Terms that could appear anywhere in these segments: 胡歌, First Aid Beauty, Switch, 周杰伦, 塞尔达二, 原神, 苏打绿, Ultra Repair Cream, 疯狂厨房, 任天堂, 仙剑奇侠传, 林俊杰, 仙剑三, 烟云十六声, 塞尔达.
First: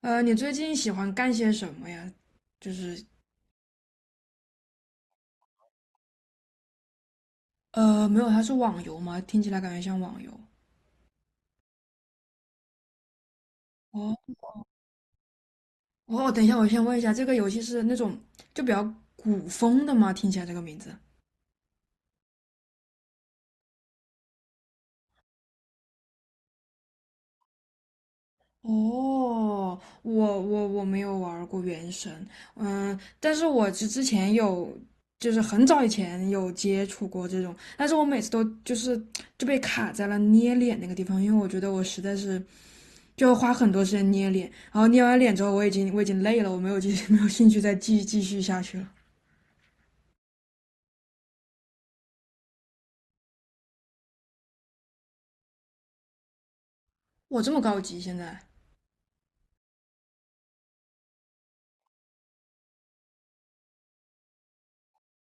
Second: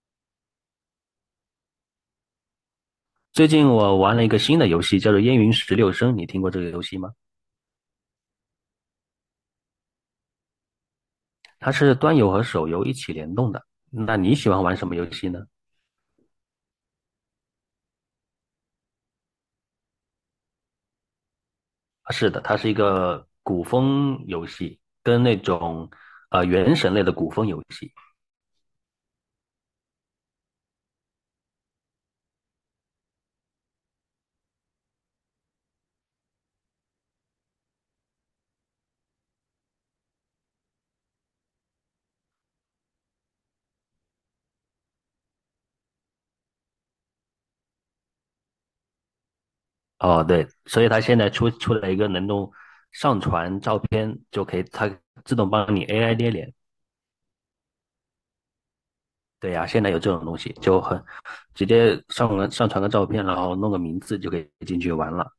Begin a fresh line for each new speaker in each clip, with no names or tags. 你最近喜欢干些什么呀？就是
最近我玩了一个新的游戏，叫做《烟云十六声》，你听过这个游戏吗？
没有，它是网游吗？听起来感觉像网游。
它是端游和手游一起联动的。那你
哦
喜欢玩什么游戏呢？
哦，等一下，我先问一下，这个游戏是那种就比较古风的吗？听起来这个名字。
啊是的，它是一个古风游戏，跟那种原神类的古风游戏。
哦，我没有玩儿过《原神》，嗯，但是我之前有，就是很早以前有接触过这种，但是我每次都就是就被卡在了捏脸那个地方，因为我觉得我实在是就花很多时间捏脸，然后捏完脸之后，我已经累了，我没有继续没有兴趣再继续下去了。
哦，对，所以它现在出了一个能够上传照片就可以，它自动帮你 AI 捏脸。
我这么高级，现在
对呀、现在有这种东西，就很直接上传个照片，然后弄个名字就可以进去玩了。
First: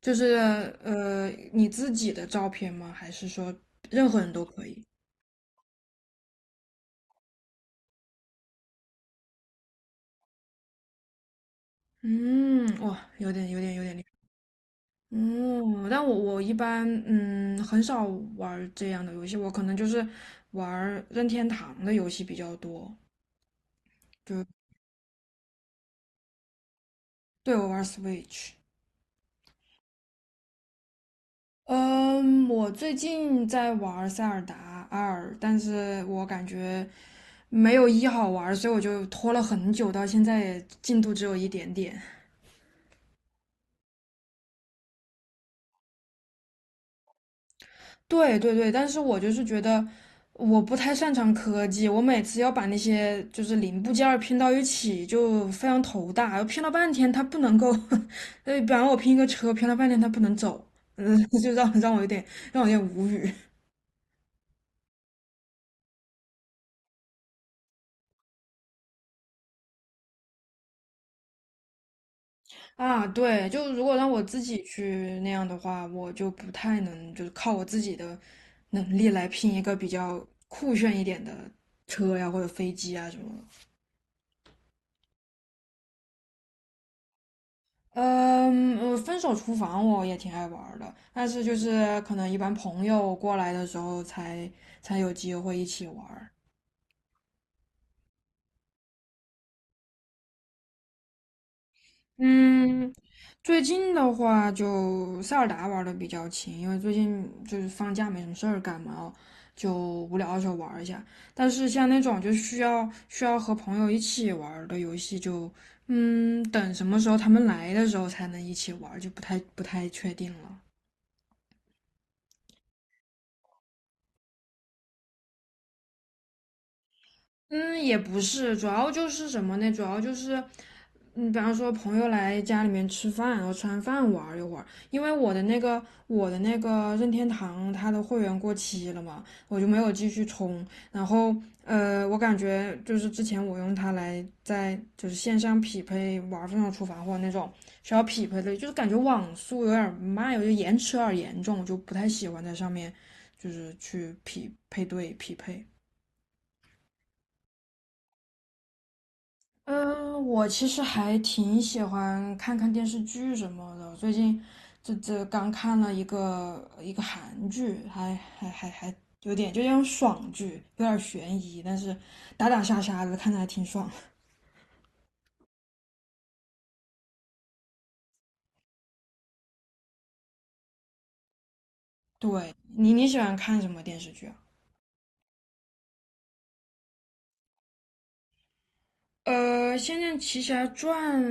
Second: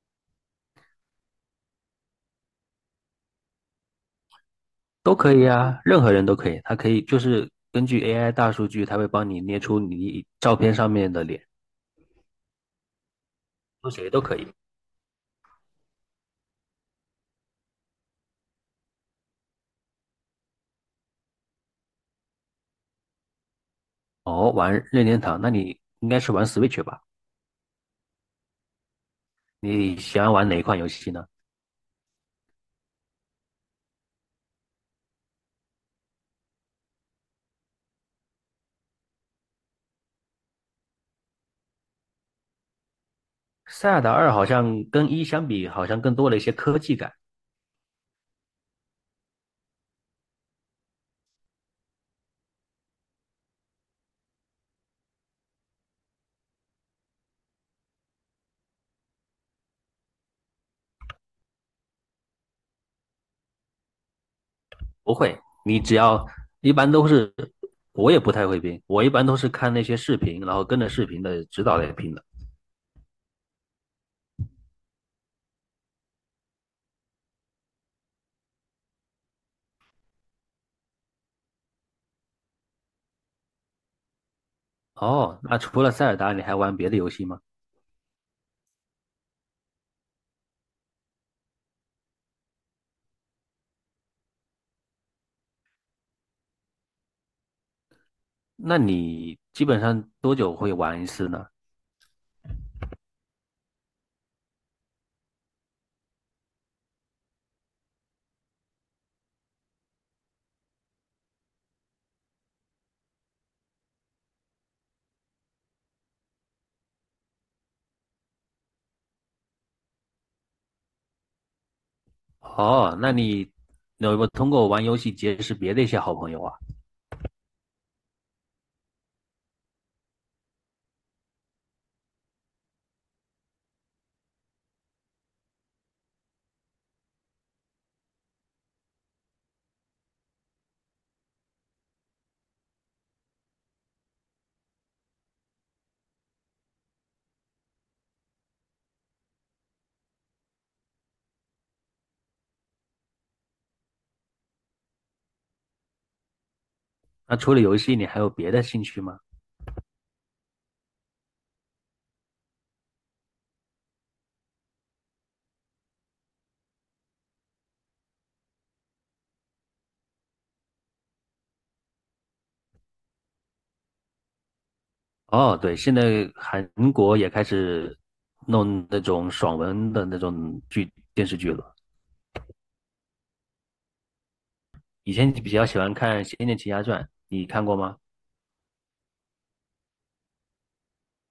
就是你自己的照片吗？还是说任何人都可以？
都可以啊，任何人都可以，它可以就是根据 AI 大数据，它会帮你捏出你照片上面的脸，
嗯，哇，有点有点有
说
点厉
谁都
害。
可以。
嗯，但我一般嗯很少玩儿这样的游戏，我可能就是玩儿任天堂的游戏比较多。就
哦，玩任天堂，那你应该是玩 Switch 吧？
对我玩儿 Switch。
你喜欢玩哪一款游戏呢？
嗯，我最近在玩《塞尔达二》，但是我感觉没有一好玩所以我就拖了很久，到现在也进度只有一点点。
塞尔达二好像跟一相比，好像更多了一些科技感。
对对对，但是我就是觉得我不太擅长科技，我每次要把那些就是零部件儿拼到一起就非常头大，拼了半天它不能够，呃，比方我拼一个车，拼了半天它不能走，嗯，就让我有点让我有点无语。
不会，你只要一般都是，我也不太会拼，我一般都是看那些视频，然后跟着视频的指导来拼的。
啊，对，就如果让我自己去那样的话，我就不太能，就是靠我自己的能力来拼一个比较酷炫一点的车呀，或者飞机啊什么的。
哦，那除了塞尔达，你还玩别的游戏吗？
嗯，呃分手厨房我也挺爱玩儿的，但是就是可能一般朋友过来的时候才才有机会一起玩儿。
那你基本上多久会玩一次呢？
嗯，最近的话就塞尔达玩的比较勤，因为最近就是放假没什么事儿干嘛哦，就无聊的时候玩一下。但是像那种就需要和朋友一起玩儿的游戏就，嗯，等什么时候他们来的时候才能一起玩儿，就不太确定了。
哦，那你有没有通过玩游戏结识别的一些好朋友啊？
嗯，也不是，主要就是什么呢？主要就是，嗯，比方说朋友来家里面吃饭，然后吃完饭玩儿一会儿。因为我的那个任天堂它的会员过期了嘛，我就没有继续充。然后呃，我感觉就是之前我用它来在就是线上匹配玩儿《疯狂厨房》或者那种需要匹配的，就是感觉网速有点儿慢，有点延迟有点儿严重，我就不太喜欢在上面就是去匹配匹配。
那除了游戏，你还有别的兴趣吗？
嗯，我其实还挺喜欢看看电视剧什么的。最近这刚看了一个韩剧，还有点就那种爽剧，有点悬疑，但是打打杀杀的，看着还挺爽。
哦，对，现在韩国也开始弄那种爽文的那种电视剧了。
对，你喜欢看什么电视剧啊？
以前比较喜欢看《仙剑奇侠传》，你看过吗？
呃，《仙剑奇侠传》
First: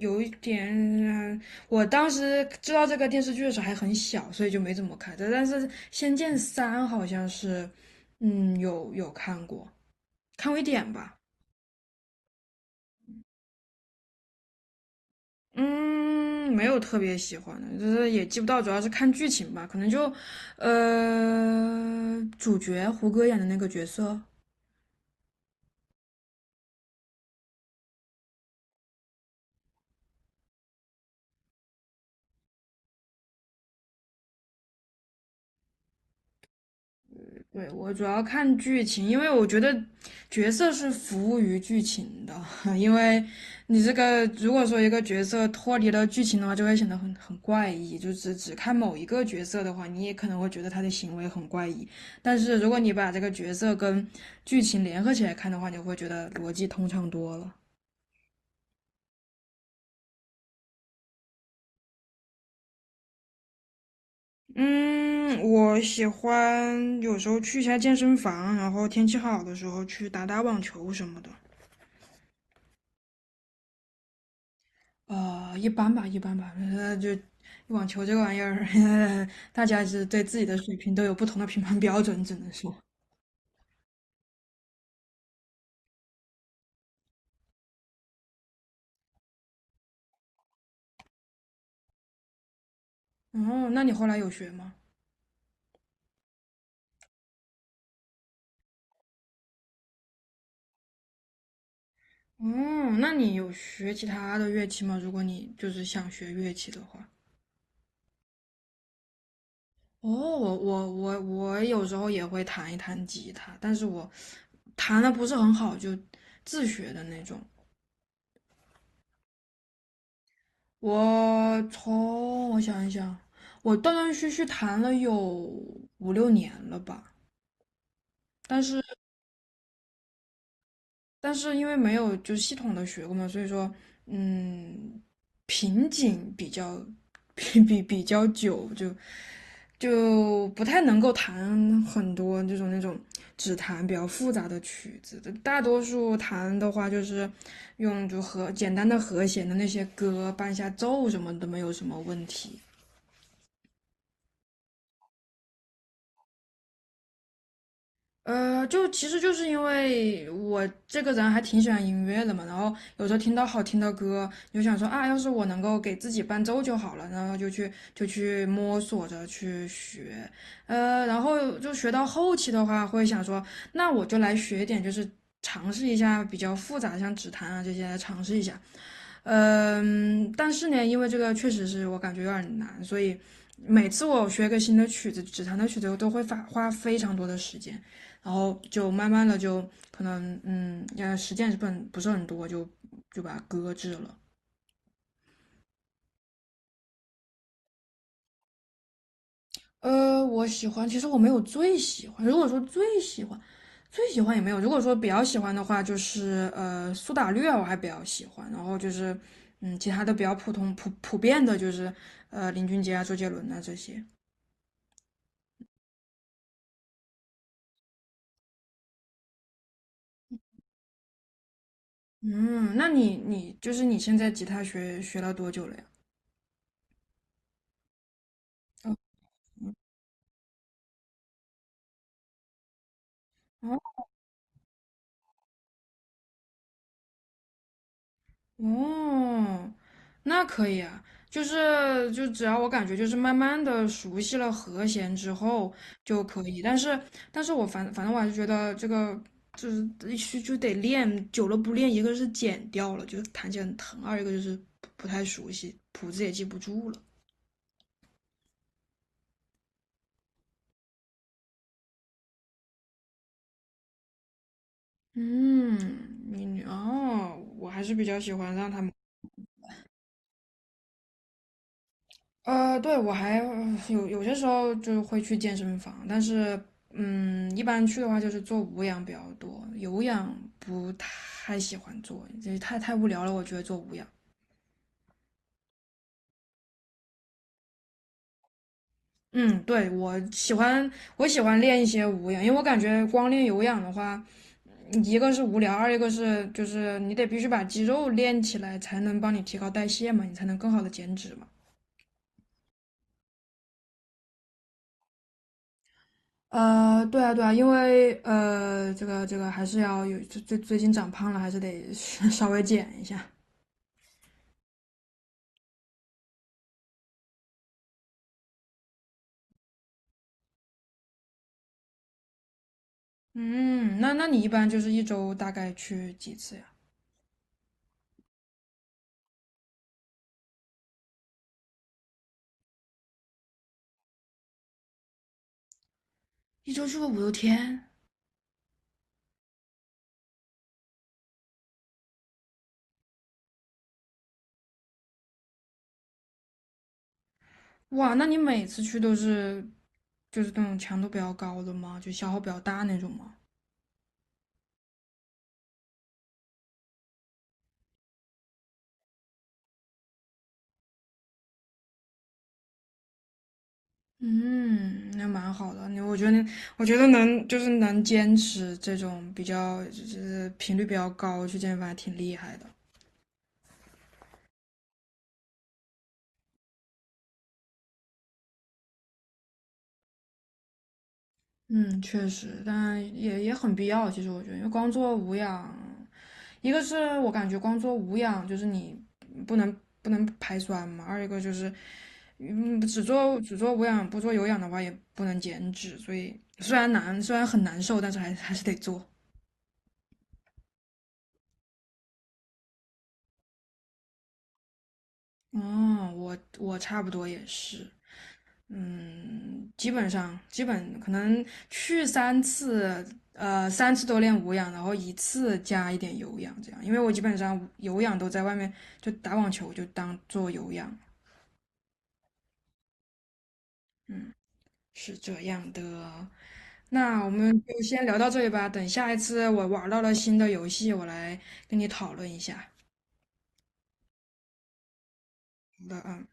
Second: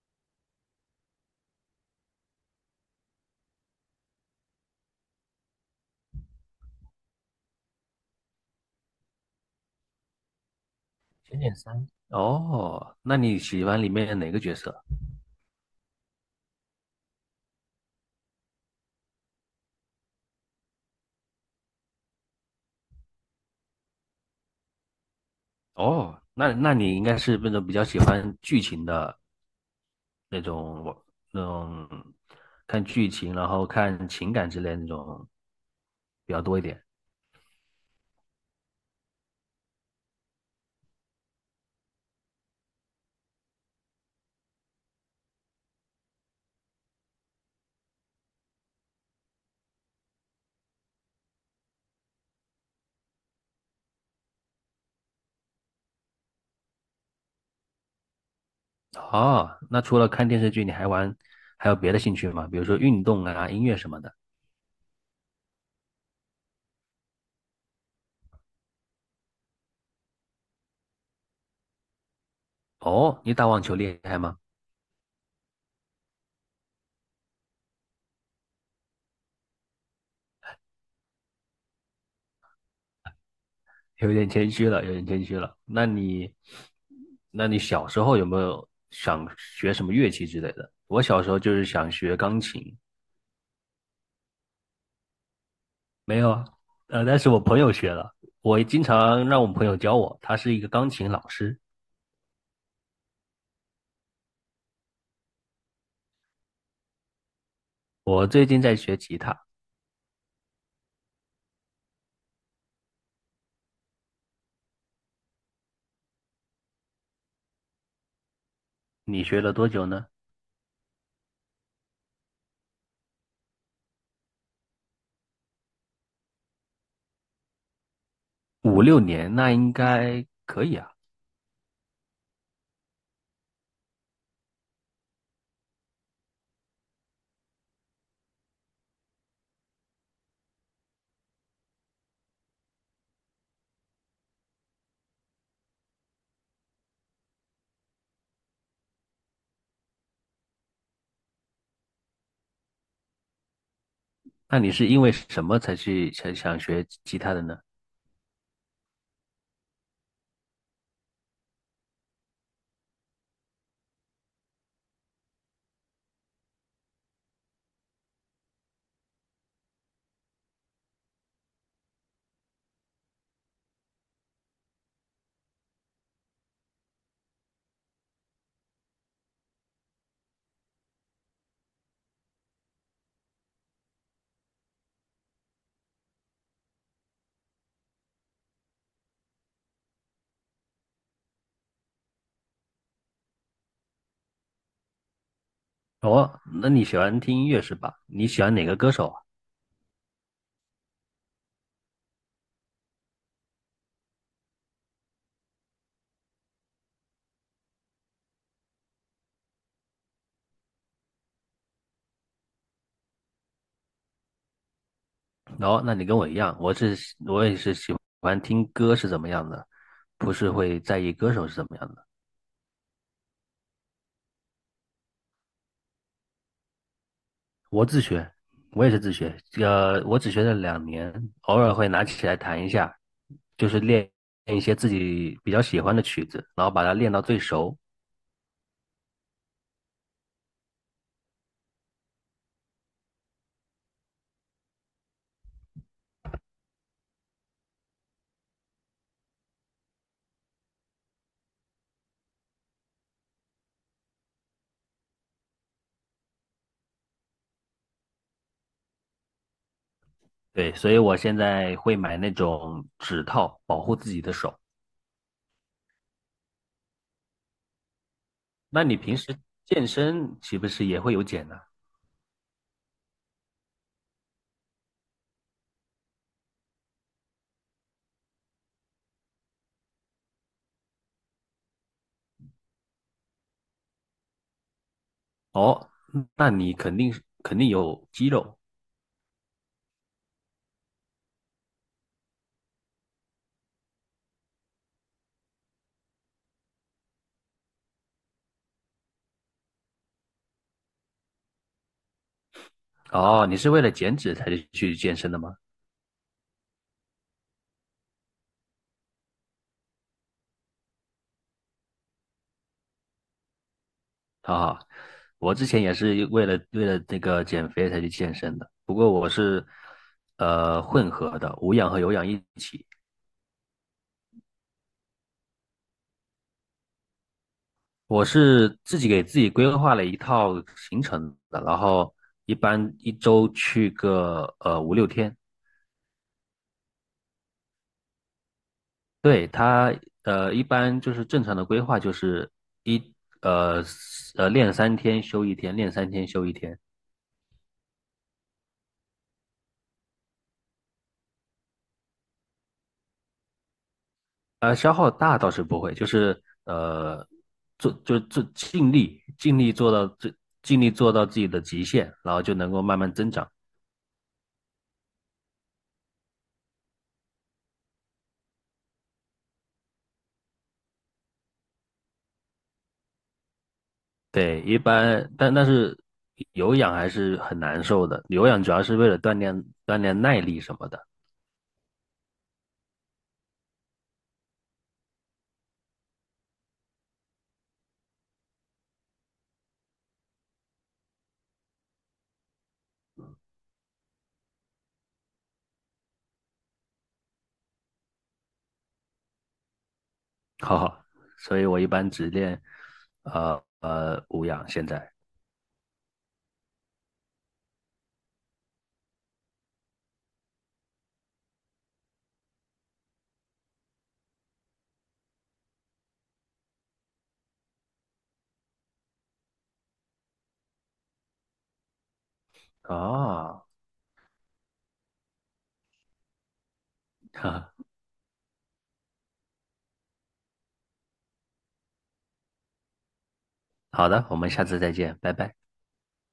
有一点，嗯我当时知道这个电视剧的时候还很小，所以就没怎么看。但但是《仙剑三》好像是，嗯，有有看过。看微点吧，
仙剑三，哦，那你喜欢里面哪个角色？
嗯，没有特别喜欢的，就是也记不到，主要是看剧情吧，可能就，呃，主角胡歌演的那个角色，
哦，那你应该是那种比较喜欢剧情的那种那种看剧情，然后看情感之类的那种比较多一点。
对，我主要看剧情，因为我觉得角色是服务于剧情的，因为你这个如果说一个角色脱离了剧情的话，就会显得很怪异。就只看某一个角色的话，你也可能会觉得他的行为很怪异。但是如果你把这个角色跟剧情联合起来看的话，你会觉得逻辑通畅多了。
哦，那除了看电视剧，你还有别的兴趣吗？比如说运动啊、音乐什么的。
嗯，我喜欢有时候去一下健身房，然后天气好的时候去打打网球什么的。
哦，你打网球厉害吗？
呃，一般吧，一般吧。呃，就网球这个玩意儿，大家是对自己的水平都有不同的评判标准，只能说。
有点谦虚了，有点谦虚了。那你小时候有没有想学什么乐器之类的？我小时候就是想学钢琴，
哦，那你后来有学吗？
没有啊，但是我朋友学了，我经常让我朋友教我，他是一个钢琴老师。
嗯，那你有学其他的乐器吗？如果你就是想学乐器的话。
我最近在学吉他，
哦，我有时候也会弹一弹吉他，但是我弹的不是很好，就自学的那种。
你学了多久呢？
我想一想，我断断续续弹了有五六年了吧，但
五
是。
六年，那应该可以啊。
但是因为没有就系统的学过嘛，所以说，嗯，瓶颈比较比较久，就就不太能够弹很多这种那种只弹比较复杂的曲子。大多数弹的话，就是用就和简单的和弦的那些歌伴一下奏什么都没有什么问题。
那你是因为什么才去才想学吉他的呢？
呃，就其实就是因为我这个人还挺喜欢音乐的嘛，然后有时候听到好听的歌，你就想说啊，要是我能够给自己伴奏就好了，然后就去就去摸索着去学，呃，然后就学到后期的话，会想说，那我就来学一点，就是尝试一下比较复杂的，像指弹啊这些来尝试一下。嗯，但是呢，因为这个确实是我感觉有点难，所以每次我学一个新的曲子，指弹的曲子，我都会花非常多的时间，然后就慢慢的就可能嗯，呃，实践是不是很多，就就把它搁置了。
哦，那你喜欢听音乐是吧？你喜欢哪个歌手啊？
呃，我喜欢，其实我没有最喜欢，如果说最喜欢，最喜欢也没有。如果说比较喜欢的话，就是呃苏打绿啊，我还比较喜欢。然后就是嗯，其他的比较普通普遍的，就是呃林俊杰啊、周杰伦啊这些。
哦，那你跟我一样，我是我也是喜欢听歌是怎么样的，不是会在意歌手是怎么样的。
嗯，那你就是你现在吉他学了多久了呀？
我自学，我也是自学，我只学了两年，偶尔会拿起来弹一下，就
哦
是练一些自己比较喜欢的曲子，然后把它练到最熟。
哦，那可以啊，就是就只要我感觉就是慢慢的熟悉了和弦之后就可以，但是但是我反正我还是觉得这个就是就得练，久了不练，一个是剪掉了，就是弹起来很疼，二一个就是不太熟悉，谱子也记不住了。
对，所以我现在会买那种指套保护自己的手。
嗯，你你哦，我还是比较喜欢让他
那
们。
你平时健身岂不是也会有减呢、
呃，对，我还呃有些时候就会去健身房，但是嗯，一般去的话就是做无氧比较多，有氧不太喜欢做，这太无聊了，我觉得做无氧。
哦，那你肯定有肌肉
嗯，对，我喜欢练一些无氧，因为我感觉光练有氧的话，一个是无聊，二一个是就是你得必须把肌肉练起来，才能帮你提高代谢嘛，你才能更好的减脂嘛。
哦。你是为了减脂才去健身的吗？
呃，对啊，对啊，因为呃，这个还是要有最近长胖了，还是得 稍微减一下。
啊，我之前也是为了这个减肥才去健身的，不过我是混合的，无氧和有氧一起。
嗯，那你一般就是一周大概去几次呀？
我是自己给自己规划了一套行程的，然后一般一周去个五六天。
一周去个五六天，
对，他一般就是正常的规划就是一呃练三天休一天，练三天休一天。
哇，那你每次去都是就是那种强度比较高的吗？就消耗比较大那种吗？
消耗大倒是不会，就是做就做尽力尽力做到最尽力做到自己的极限，然后就能够慢慢增长。
嗯，那蛮好的。我觉得你，我觉得能就是能坚持这种比较就是频率比较高去健身房，还挺厉害的。
对，一般但是有氧还是很难受的，有氧主要是为了锻炼耐力什么的，
嗯，确实，但也很必要。其实我觉得，因为光做无氧，一个是我感觉光做无氧就是你不能不能排酸嘛，二一个就是嗯只做无氧不做有氧的话也不能减脂，所以虽然很难受，但是还是得做。
哈哈。所以我一般只练无氧现在
嗯，我差不多也是。嗯，基本上基本可能去三次，呃，三次都练无氧，然后一次加一点有氧，这样。因为我基本上有氧都在外面，就打网球就当做有氧，
啊。
是这样的。那我 们
哈，
就先聊到这里吧，等下一次我玩到了新的游戏，我来跟你讨论一下。
好的，我们下次再见，拜拜。
好的啊。